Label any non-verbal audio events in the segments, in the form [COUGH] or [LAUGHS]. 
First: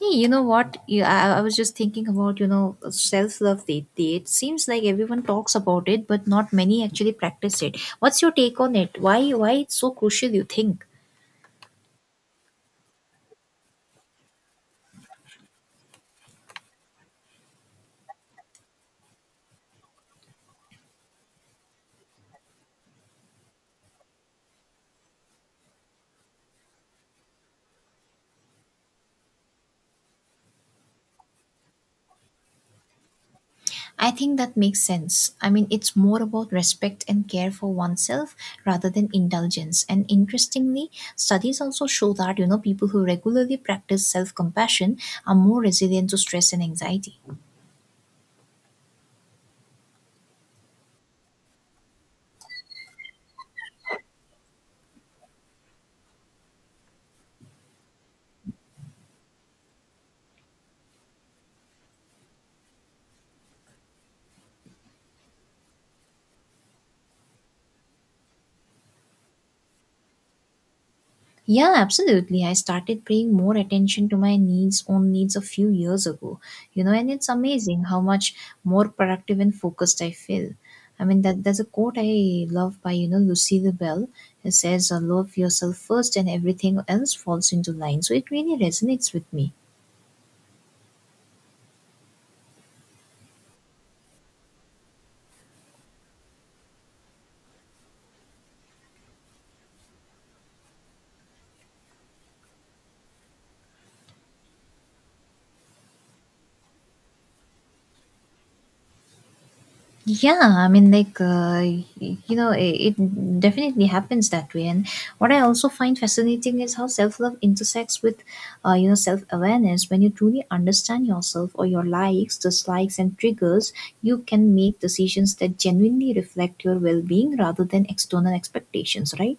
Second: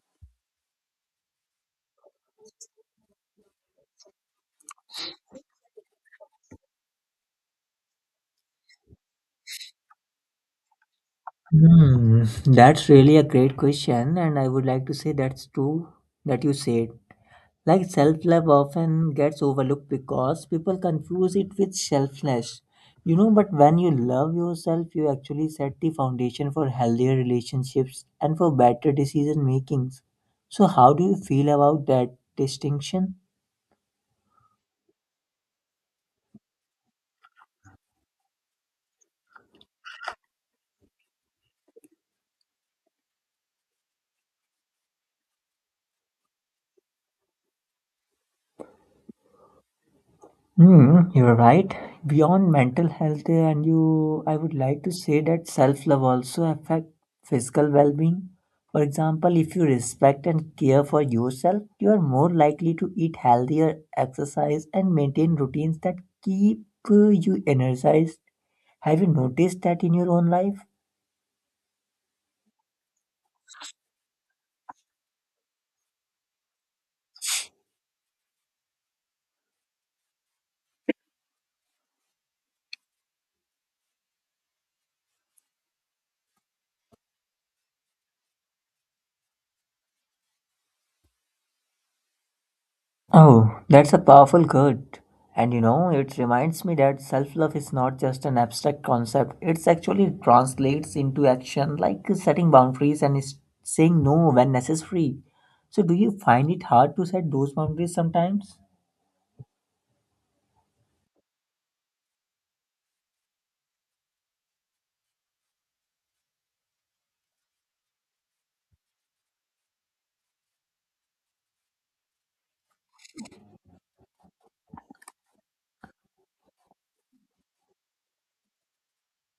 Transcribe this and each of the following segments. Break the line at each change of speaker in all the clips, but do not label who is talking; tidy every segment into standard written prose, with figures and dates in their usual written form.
Hey, you know what? I was just thinking about, you know, self-love date day. It seems like everyone talks about it, but not many actually practice it. What's your take on it? Why it's so crucial, you think?
Hmm, that's really a great question, and I would like to say that's true that you said. Like self-love often gets overlooked because people confuse it with selfless. You know, but when you love yourself, you actually set the foundation for healthier relationships and for better decision makings. So how do you feel about that distinction?
I think that makes sense. I mean, it's more about respect and care for oneself rather than indulgence. And interestingly, studies also show that, you know, people who regularly practice self-compassion are more resilient to stress and anxiety.
Hmm, you're right. Beyond mental health, and you, I would like to say that self-love also affect physical well-being. For example, if you respect and care for yourself, you are more likely to eat healthier, exercise, and maintain routines that keep you energized. Have you noticed that in your own life?
Yeah, absolutely. I started paying more attention to my needs own needs a few years ago. You know, and it's amazing how much more productive and focused I feel. I mean that there's a quote I love by, you know, Lucille Bell. It says, " Love yourself first and everything else falls into line." So it really resonates with me.
Oh, that's a powerful quote. And you know, it reminds me that self love is not just an abstract concept, it's actually translates into action like setting boundaries and saying no when necessary. So, do you find it hard to set those boundaries sometimes?
Yeah, I mean, you know, it definitely happens that way. And what I also find fascinating is how self love intersects with you know, self awareness. When you truly understand yourself or your likes, dislikes, and triggers, you can make decisions that genuinely reflect your well being rather than external expectations, right?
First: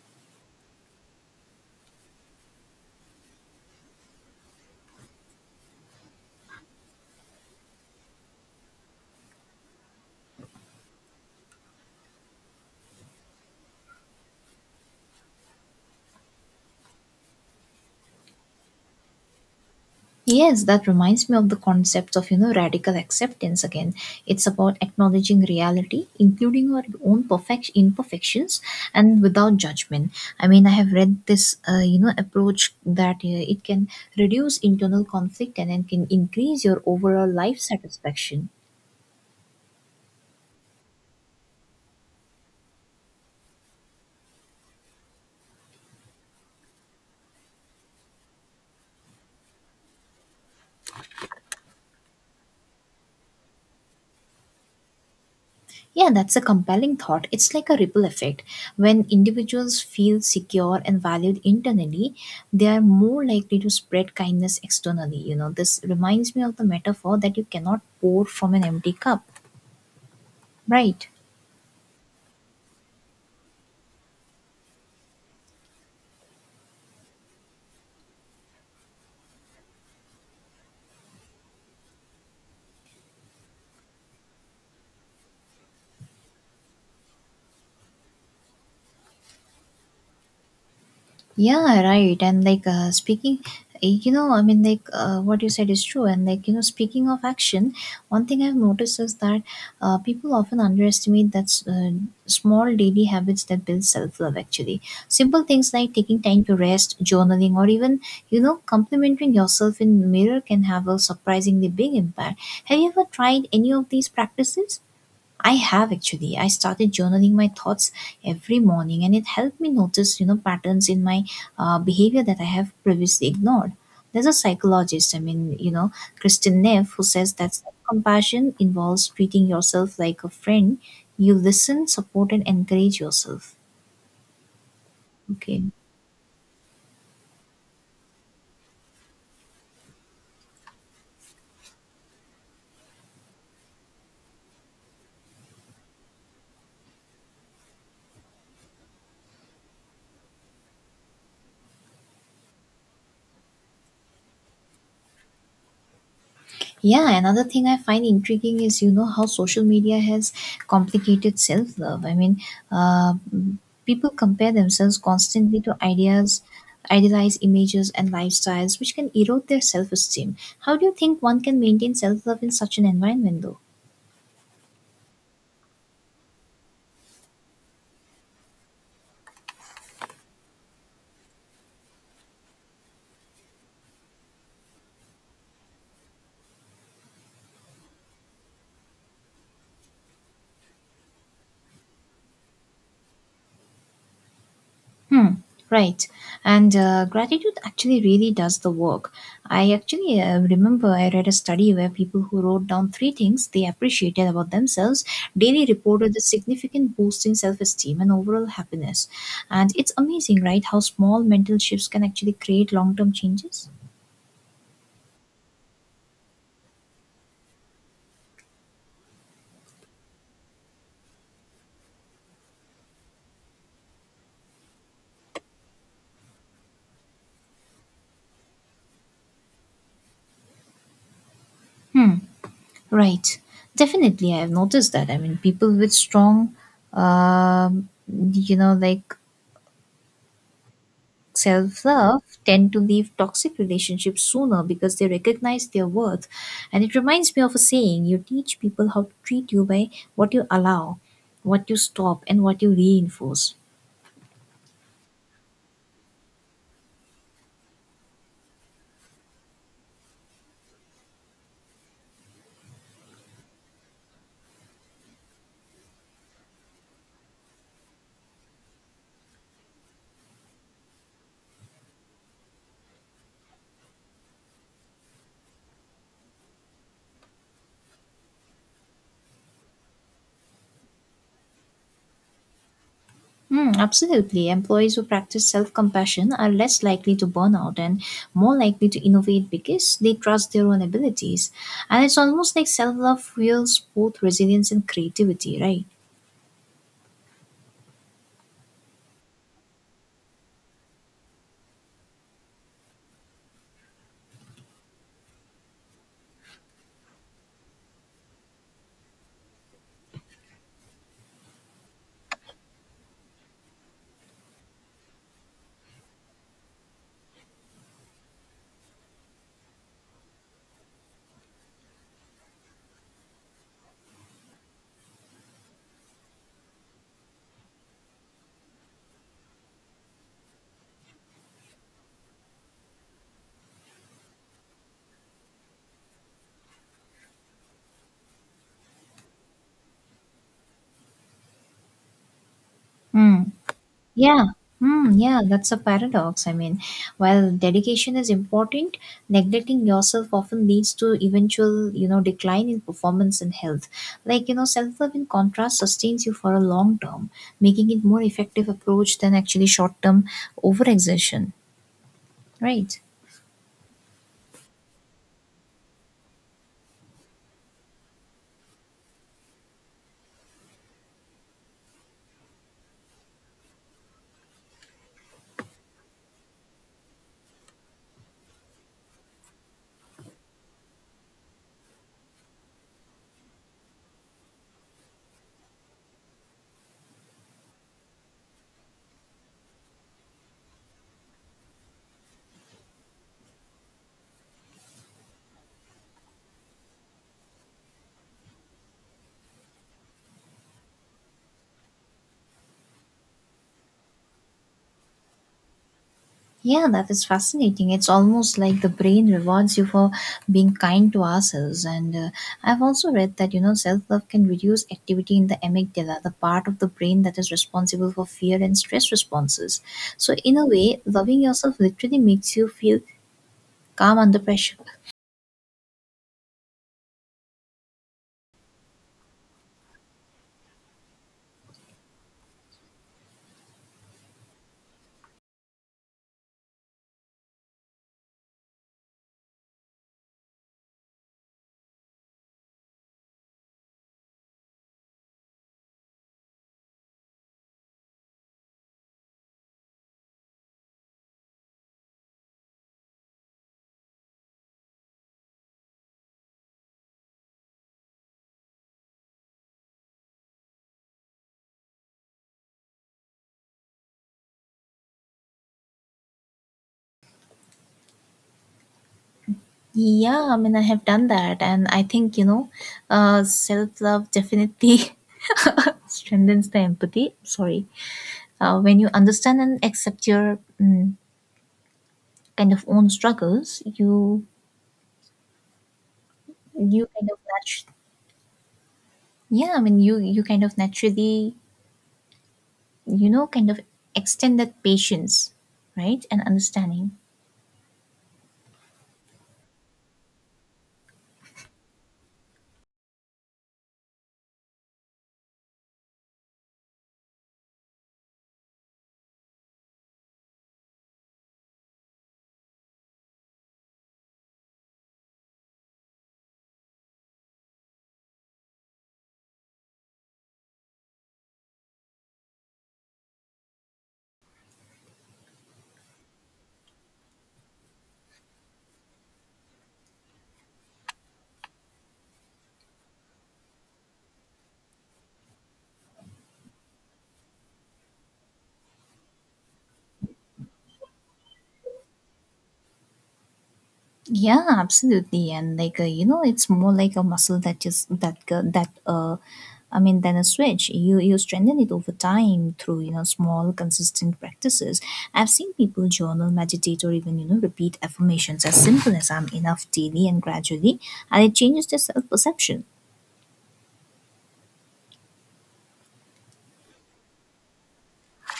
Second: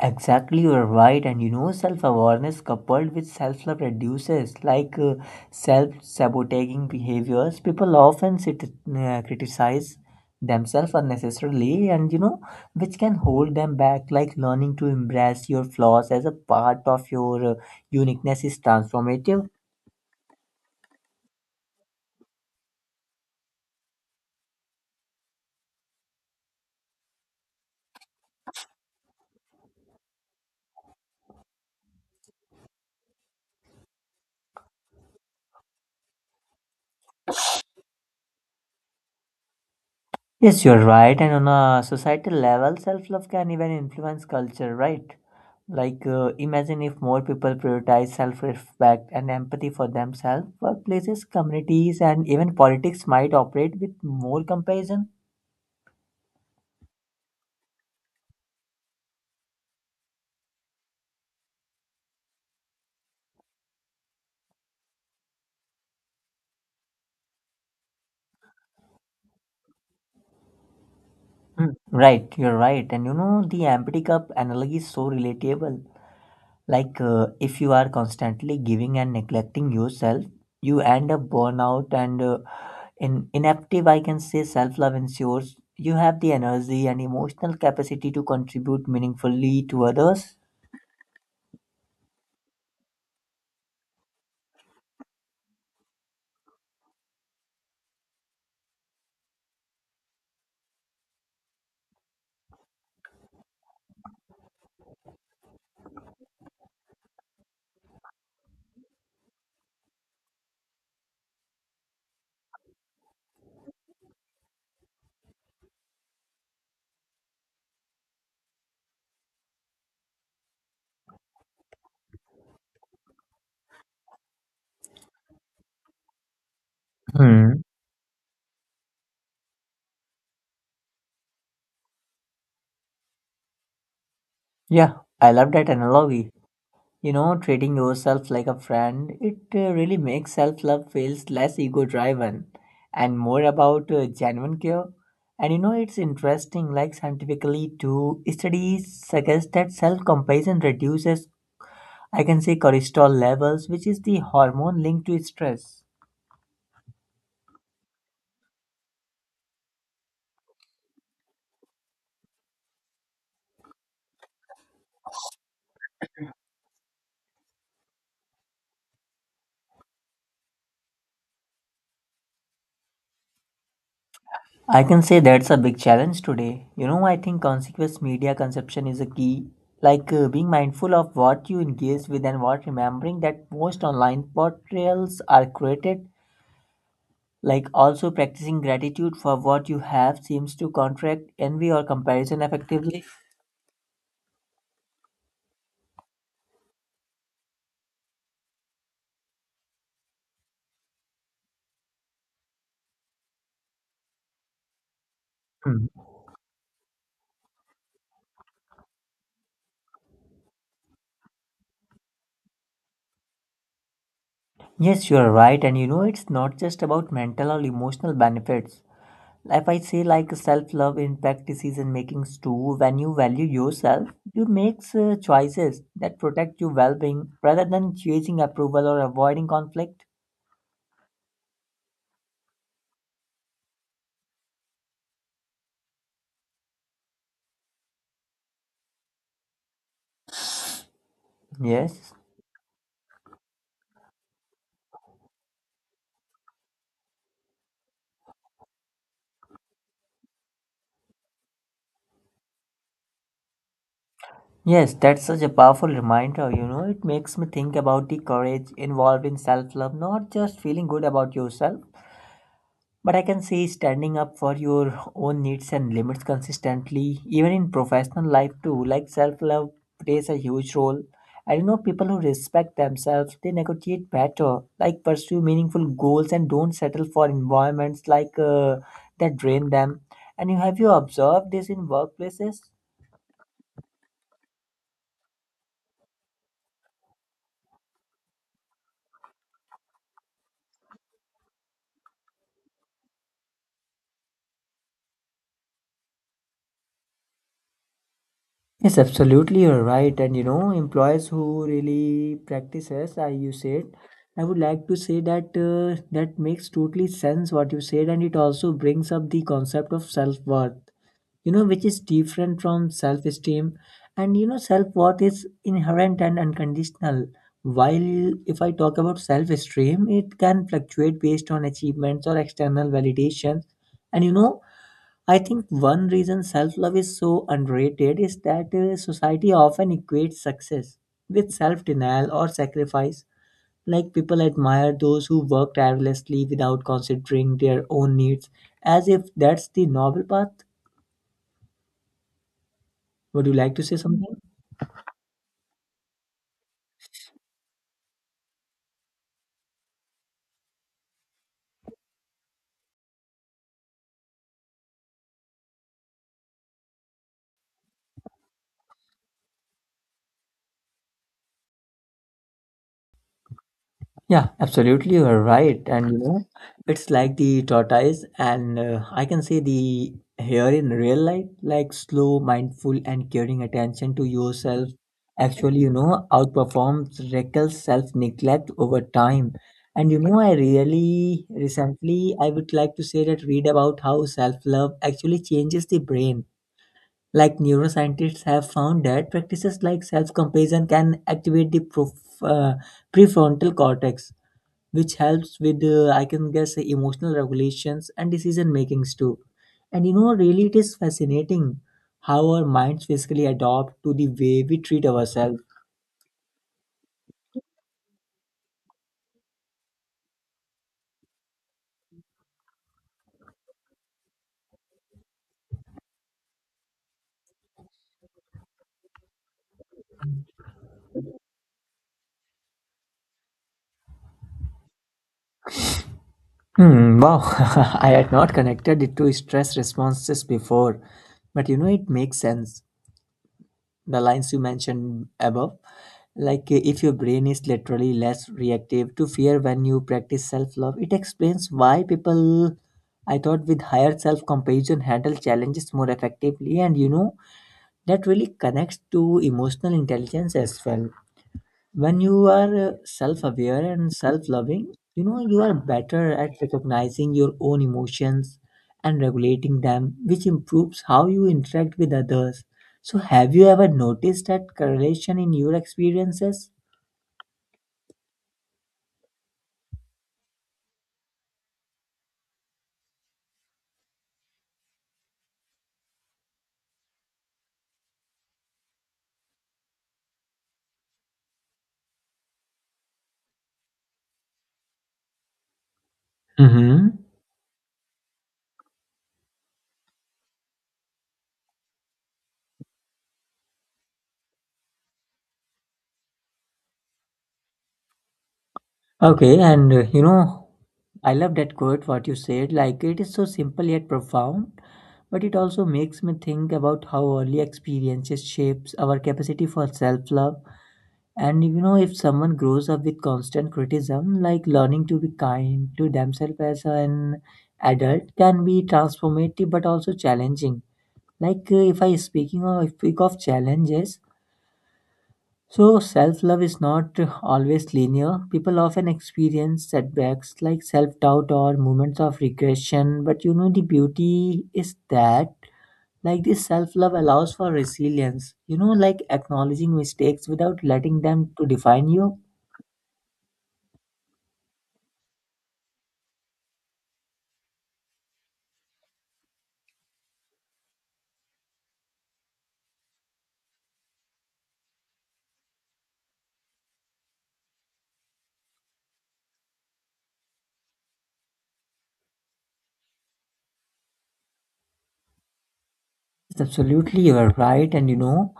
Exactly, you're right. And you know, self awareness coupled with self love reduces like self sabotaging behaviors. People often sit, criticize themselves unnecessarily, and you know, which can hold them back. Like learning to embrace your flaws as a part of your uniqueness is transformative.
Yes, that reminds me of the concept of, you know, radical acceptance again. It's about acknowledging reality, including our own perfect imperfections and without judgment. I mean, I have read this you know, approach that it can reduce internal conflict and then can increase your overall life satisfaction.
Yes, you're right. And on a societal level, self love can even influence culture, right? Like, imagine if more people prioritize self respect and empathy for themselves, workplaces, communities, and even politics might operate with more compassion.
Yeah, that's a compelling thought. It's like a ripple effect. When individuals feel secure and valued internally, they are more likely to spread kindness externally. You know, this reminds me of the metaphor that you cannot pour from an empty cup, right?
Hmm, right, you're right. And you know, the empathy cup analogy is so relatable. Like, if you are constantly giving and neglecting yourself, you end up burnout and in inactive. I can say self love ensures you have the energy and emotional capacity to contribute meaningfully to others.
Yeah, right. And you know, what you said is true. And like, you know, speaking of action, one thing I've noticed is that people often underestimate that small daily habits that build self love actually. Simple things like taking time to rest, journaling, or even, you know, complimenting yourself in mirror can have a surprisingly big impact. Have you ever tried any of these practices? I have actually. I started journaling my thoughts every morning, and it helped me notice, you know, patterns in my behavior that I have previously ignored. There's a psychologist, you know, Kristen Neff, who says that
Hmm.
self compassion involves treating yourself like a friend. You listen, support, and encourage yourself.
Yeah, I love
Okay.
that analogy. You know, treating yourself like a friend, it really makes self love feels less ego driven and more about genuine care. And you know, it's interesting, like scientifically, too, studies suggest that self compassion reduces, I can say, cortisol levels, which is the hormone linked to stress.
Yeah, another thing I find intriguing is you know how social media has complicated self love. Uh, People compare themselves constantly to ideas, idealized images, and lifestyles, which can erode their self esteem. How do you think one can maintain self love in such an environment, though?
I can say that's a big challenge today. You know, I think consequence media consumption is a key. Like being mindful of what you engage with and what remembering that most online portrayals are created. Like also practicing gratitude for what you have seems to contract envy or comparison effectively.
Hmm. Right. And gratitude actually really does the work. I actually remember I read a study where people who wrote down three things they appreciated about themselves daily
Hmm.
reported a significant boost in self esteem and overall happiness. And it's amazing, right, how small mental shifts can actually create long term changes?
Yes, you are right, and you know it's not just about mental or emotional benefits. If I say like self-love in practices and makings too, when you value yourself, you make choices that protect your well-being rather than chasing approval or avoiding conflict.
Right. Definitely. I have noticed that. I mean, people with strong, um, you know, like self
Yes.
love tend to leave toxic relationships sooner because they recognize their worth. And it reminds me of a saying, "You teach people how to treat you by what you allow, what you stop, and what you reinforce."
Yes, that's such a powerful reminder. You know, it makes me think about the courage involved in self love, not just feeling good about yourself, but I can say standing up for your own needs and limits consistently, even in professional life too, like self love plays a huge role. I know people who respect themselves, they negotiate better, like pursue meaningful goals and don't settle for environments like that drain them. And you have you observed this in workplaces?
Hmm, absolutely. Employees who practice self compassion are less likely to burn out and more likely to innovate because they trust their own abilities. And it's almost like self love fuels both resilience and creativity, right?
Yes, absolutely, you're right. And you know, employers who really practices, as you said, I would like to say that that makes totally sense what you said, and it also brings up the concept of self worth. You know, which is different from self esteem, and you know, self worth is inherent and unconditional. While if I talk about self esteem, it can fluctuate based on achievements or external validations, and you know, I think one reason self love is so underrated is that society often equates success with self denial or sacrifice. Like people admire those who work tirelessly without considering their own needs, as if that's the noble path.
Hmm.
Would you like to say something?
Yeah, yeah, that's a paradox. I mean, while dedication is important, neglecting yourself often leads to eventual, you know, decline in performance and health. Like, you know, self love in contrast sustains you for a long term, making it more effective approach than actually short term overexertion, right?
Yeah, absolutely, you're right. And you know, it's like the tortoise, and I can say the here in real life, like slow, mindful, and caring attention to yourself actually, you know, outperforms reckless self neglect over time. And you know, I really recently I would like to say that read about how self love actually changes the brain. Like neuroscientists have found that practices like self compassion can activate the prefrontal cortex which helps with I can guess emotional regulations and decision makings too, and you know really it is fascinating how our minds basically adopt to the way we treat ourselves.
Yeah, that is fascinating. It's almost like the brain rewards you for being kind to ourselves. And I've also read that, you know, self love can reduce activity in the amygdala, the part of the brain that is responsible for fear and stress responses. So, in a way, loving yourself literally makes you feel calm under pressure.
Hmm, wow, [LAUGHS] I had not connected it to stress responses before, but you know, it makes sense. The lines you mentioned above, like if your brain is literally less reactive to fear when you practice self love, it explains why people I thought with higher self compassion handle challenges more effectively. And you know, that really connects to emotional intelligence as well. When you are self-aware and self-loving, you know you are better at recognizing your own emotions and regulating them, which improves how you interact with others. So have you ever noticed that correlation in your experiences?
Yeah, I mean, I have done that. And I think, you know, self love definitely [LAUGHS] strengthens the empathy. Sorry. When you understand and accept your. Kind of own struggles, you
Mm-hmm.
kind of natu- yeah, I mean you kind of naturally you know kind of extend that patience, right, and understanding.
Okay, and you know, I love that quote what you said. Like it is so simple yet profound, but it also makes me think about how early experiences shapes our capacity for self-love. And you know, if someone grows up with constant criticism, like learning to be kind to themselves as an adult can be transformative but also challenging. Like if I speaking of if speak of challenges, so self-love is not always linear. People often experience setbacks like self-doubt or moments of regression. But you know, the beauty is that like this self-love allows for resilience. You know, like acknowledging mistakes without letting them to define you.
Yeah, absolutely, and you know, it's more like a muscle that just that go- that I mean, than a switch. You strengthen it over time through you know small consistent practices. I've seen people journal, meditate, or even you know repeat affirmations as simple as "I'm enough" daily and gradually, and it changes their self perception.
Yes, absolutely, you are right. And you know,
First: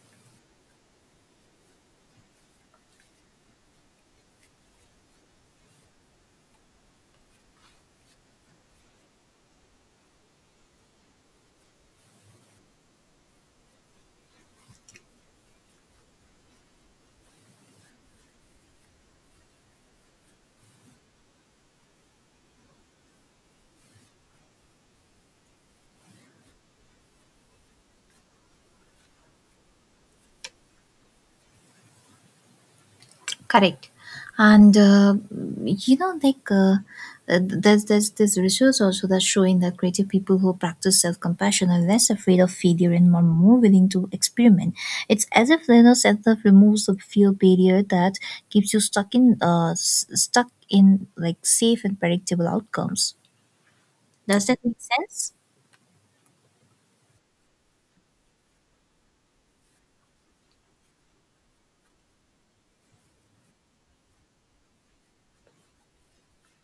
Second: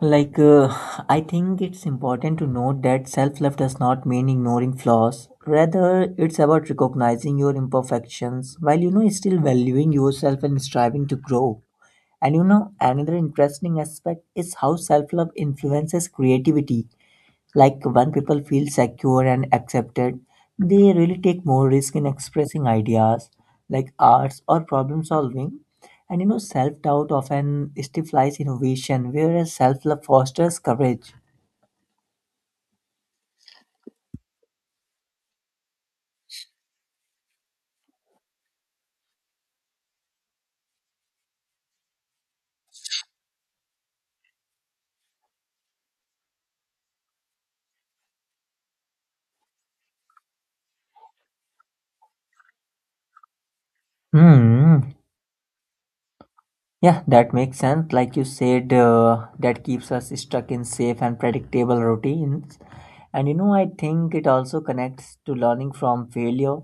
like, I think it's important to note that self love does not mean ignoring flaws. Rather, it's about recognizing your imperfections while, you know, still valuing yourself and striving to grow. And you know, another interesting aspect is how self love influences creativity, like when people feel secure and accepted, they really take more risk in expressing ideas like arts or problem solving. And you know, self-doubt often stifles innovation whereas self-love fosters courage.
Correct, and you know, like uh, there's this research also that's showing that creative people who practice self compassion are less afraid of failure and more willing to experiment. It's as if you know self love removes the fear barrier that keeps you stuck in stuck in like safe and predictable outcomes. Does that make
Hmm,
sense?
yeah, that makes sense. Like you said, that keeps us stuck in safe and predictable routines. And you know, I think it also connects to learning from failure.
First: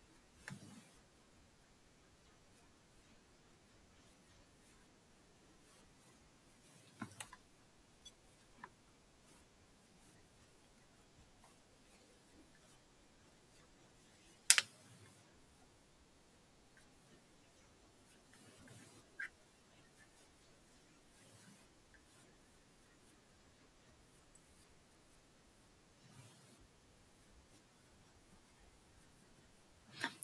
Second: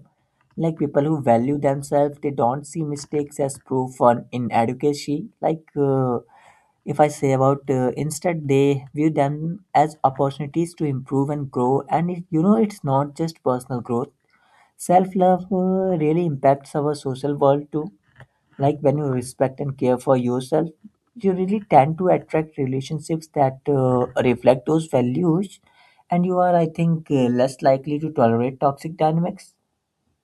Like people who value themselves, they don't see mistakes as proof on in adequacy. Like if I say about instead, they view them as opportunities to improve and grow. And it, you know, it's not just personal growth. Self love really impacts our social world too, like when you respect and care for yourself, you really tend to attract relationships that reflect those values, and you are I think less likely to tolerate toxic dynamics.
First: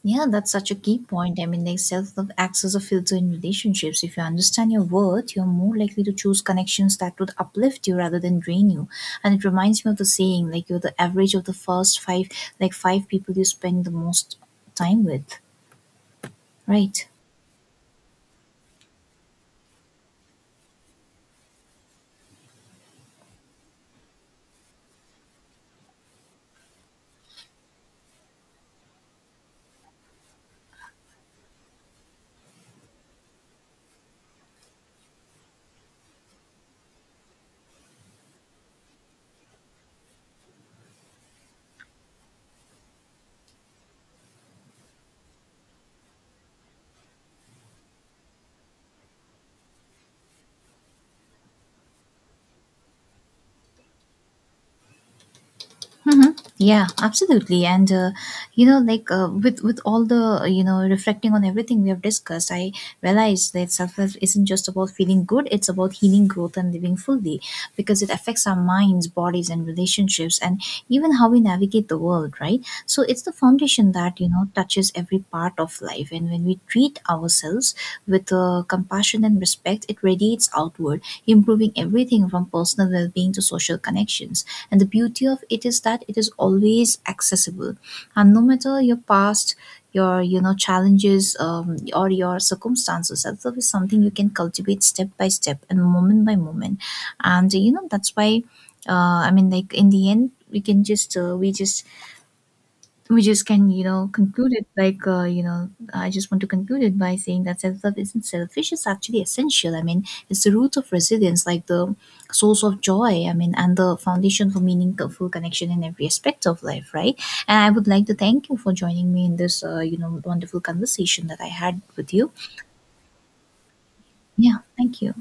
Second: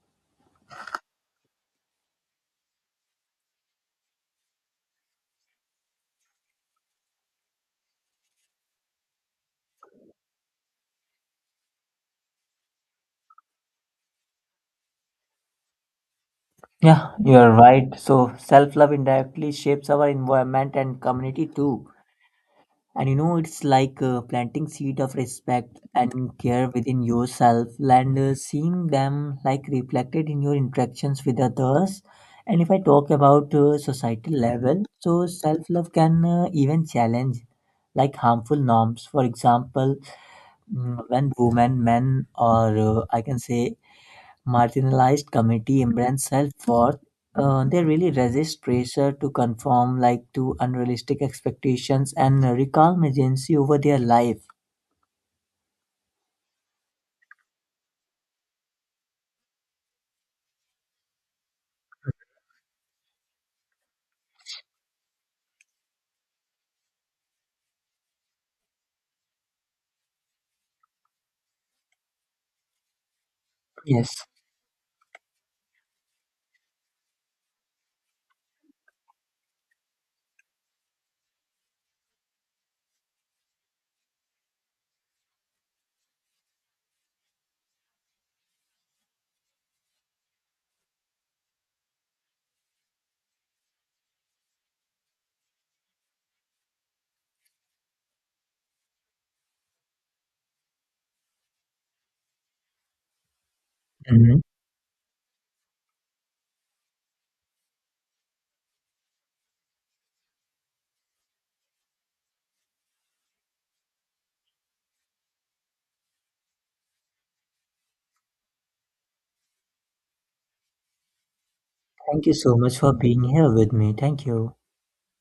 Yeah, that's such a key point. I mean, like self love acts as a filter in relationships. If you understand your worth, you're more likely to choose connections that would uplift you rather than drain you. And it reminds me of the saying, like, you're the average of the five people you spend the most time with,
Yeah,
right?
you are right. So self love indirectly shapes our environment and community too. And you know, it's like planting seed of respect and care within yourself and seeing them like reflected in your interactions with others. And if I talk about societal level, so self-love can even challenge like harmful norms. For example, when women, men, or I can say marginalized community embrace self-worth, they really resist pressure to conform like to unrealistic expectations and reclaim agency over their life.
Mm-hmm. Yeah, absolutely. And you know, with all the you know reflecting on everything we have discussed, I realized that self love isn't just about feeling good; it's about healing, growth, and living fully, because it affects our minds, bodies, and relationships, and even how we navigate the world. Right. So it's the foundation that
Yes.
you know touches every part of life, and when we treat ourselves with compassion and respect, it radiates outward, improving everything from personal well being to social connections, and the beauty of it is that it is always accessible, and no matter your past, your you know challenges or your circumstances, self-love is something you can cultivate step by step and moment by moment. And you know that's why, in the end we can just we just we just can you know
Mhm.
conclude it you know, I just want to conclude it by saying that self-love isn't selfish, it's actually essential. I mean, it's the root of resilience, like the source of joy, I mean, and the foundation for meaningful connection in every aspect of life, right? And I would like to thank you for joining me in this you know wonderful conversation that I had with
Thank
you.
you so much for being here with me. Thank you.
Yeah, thank you.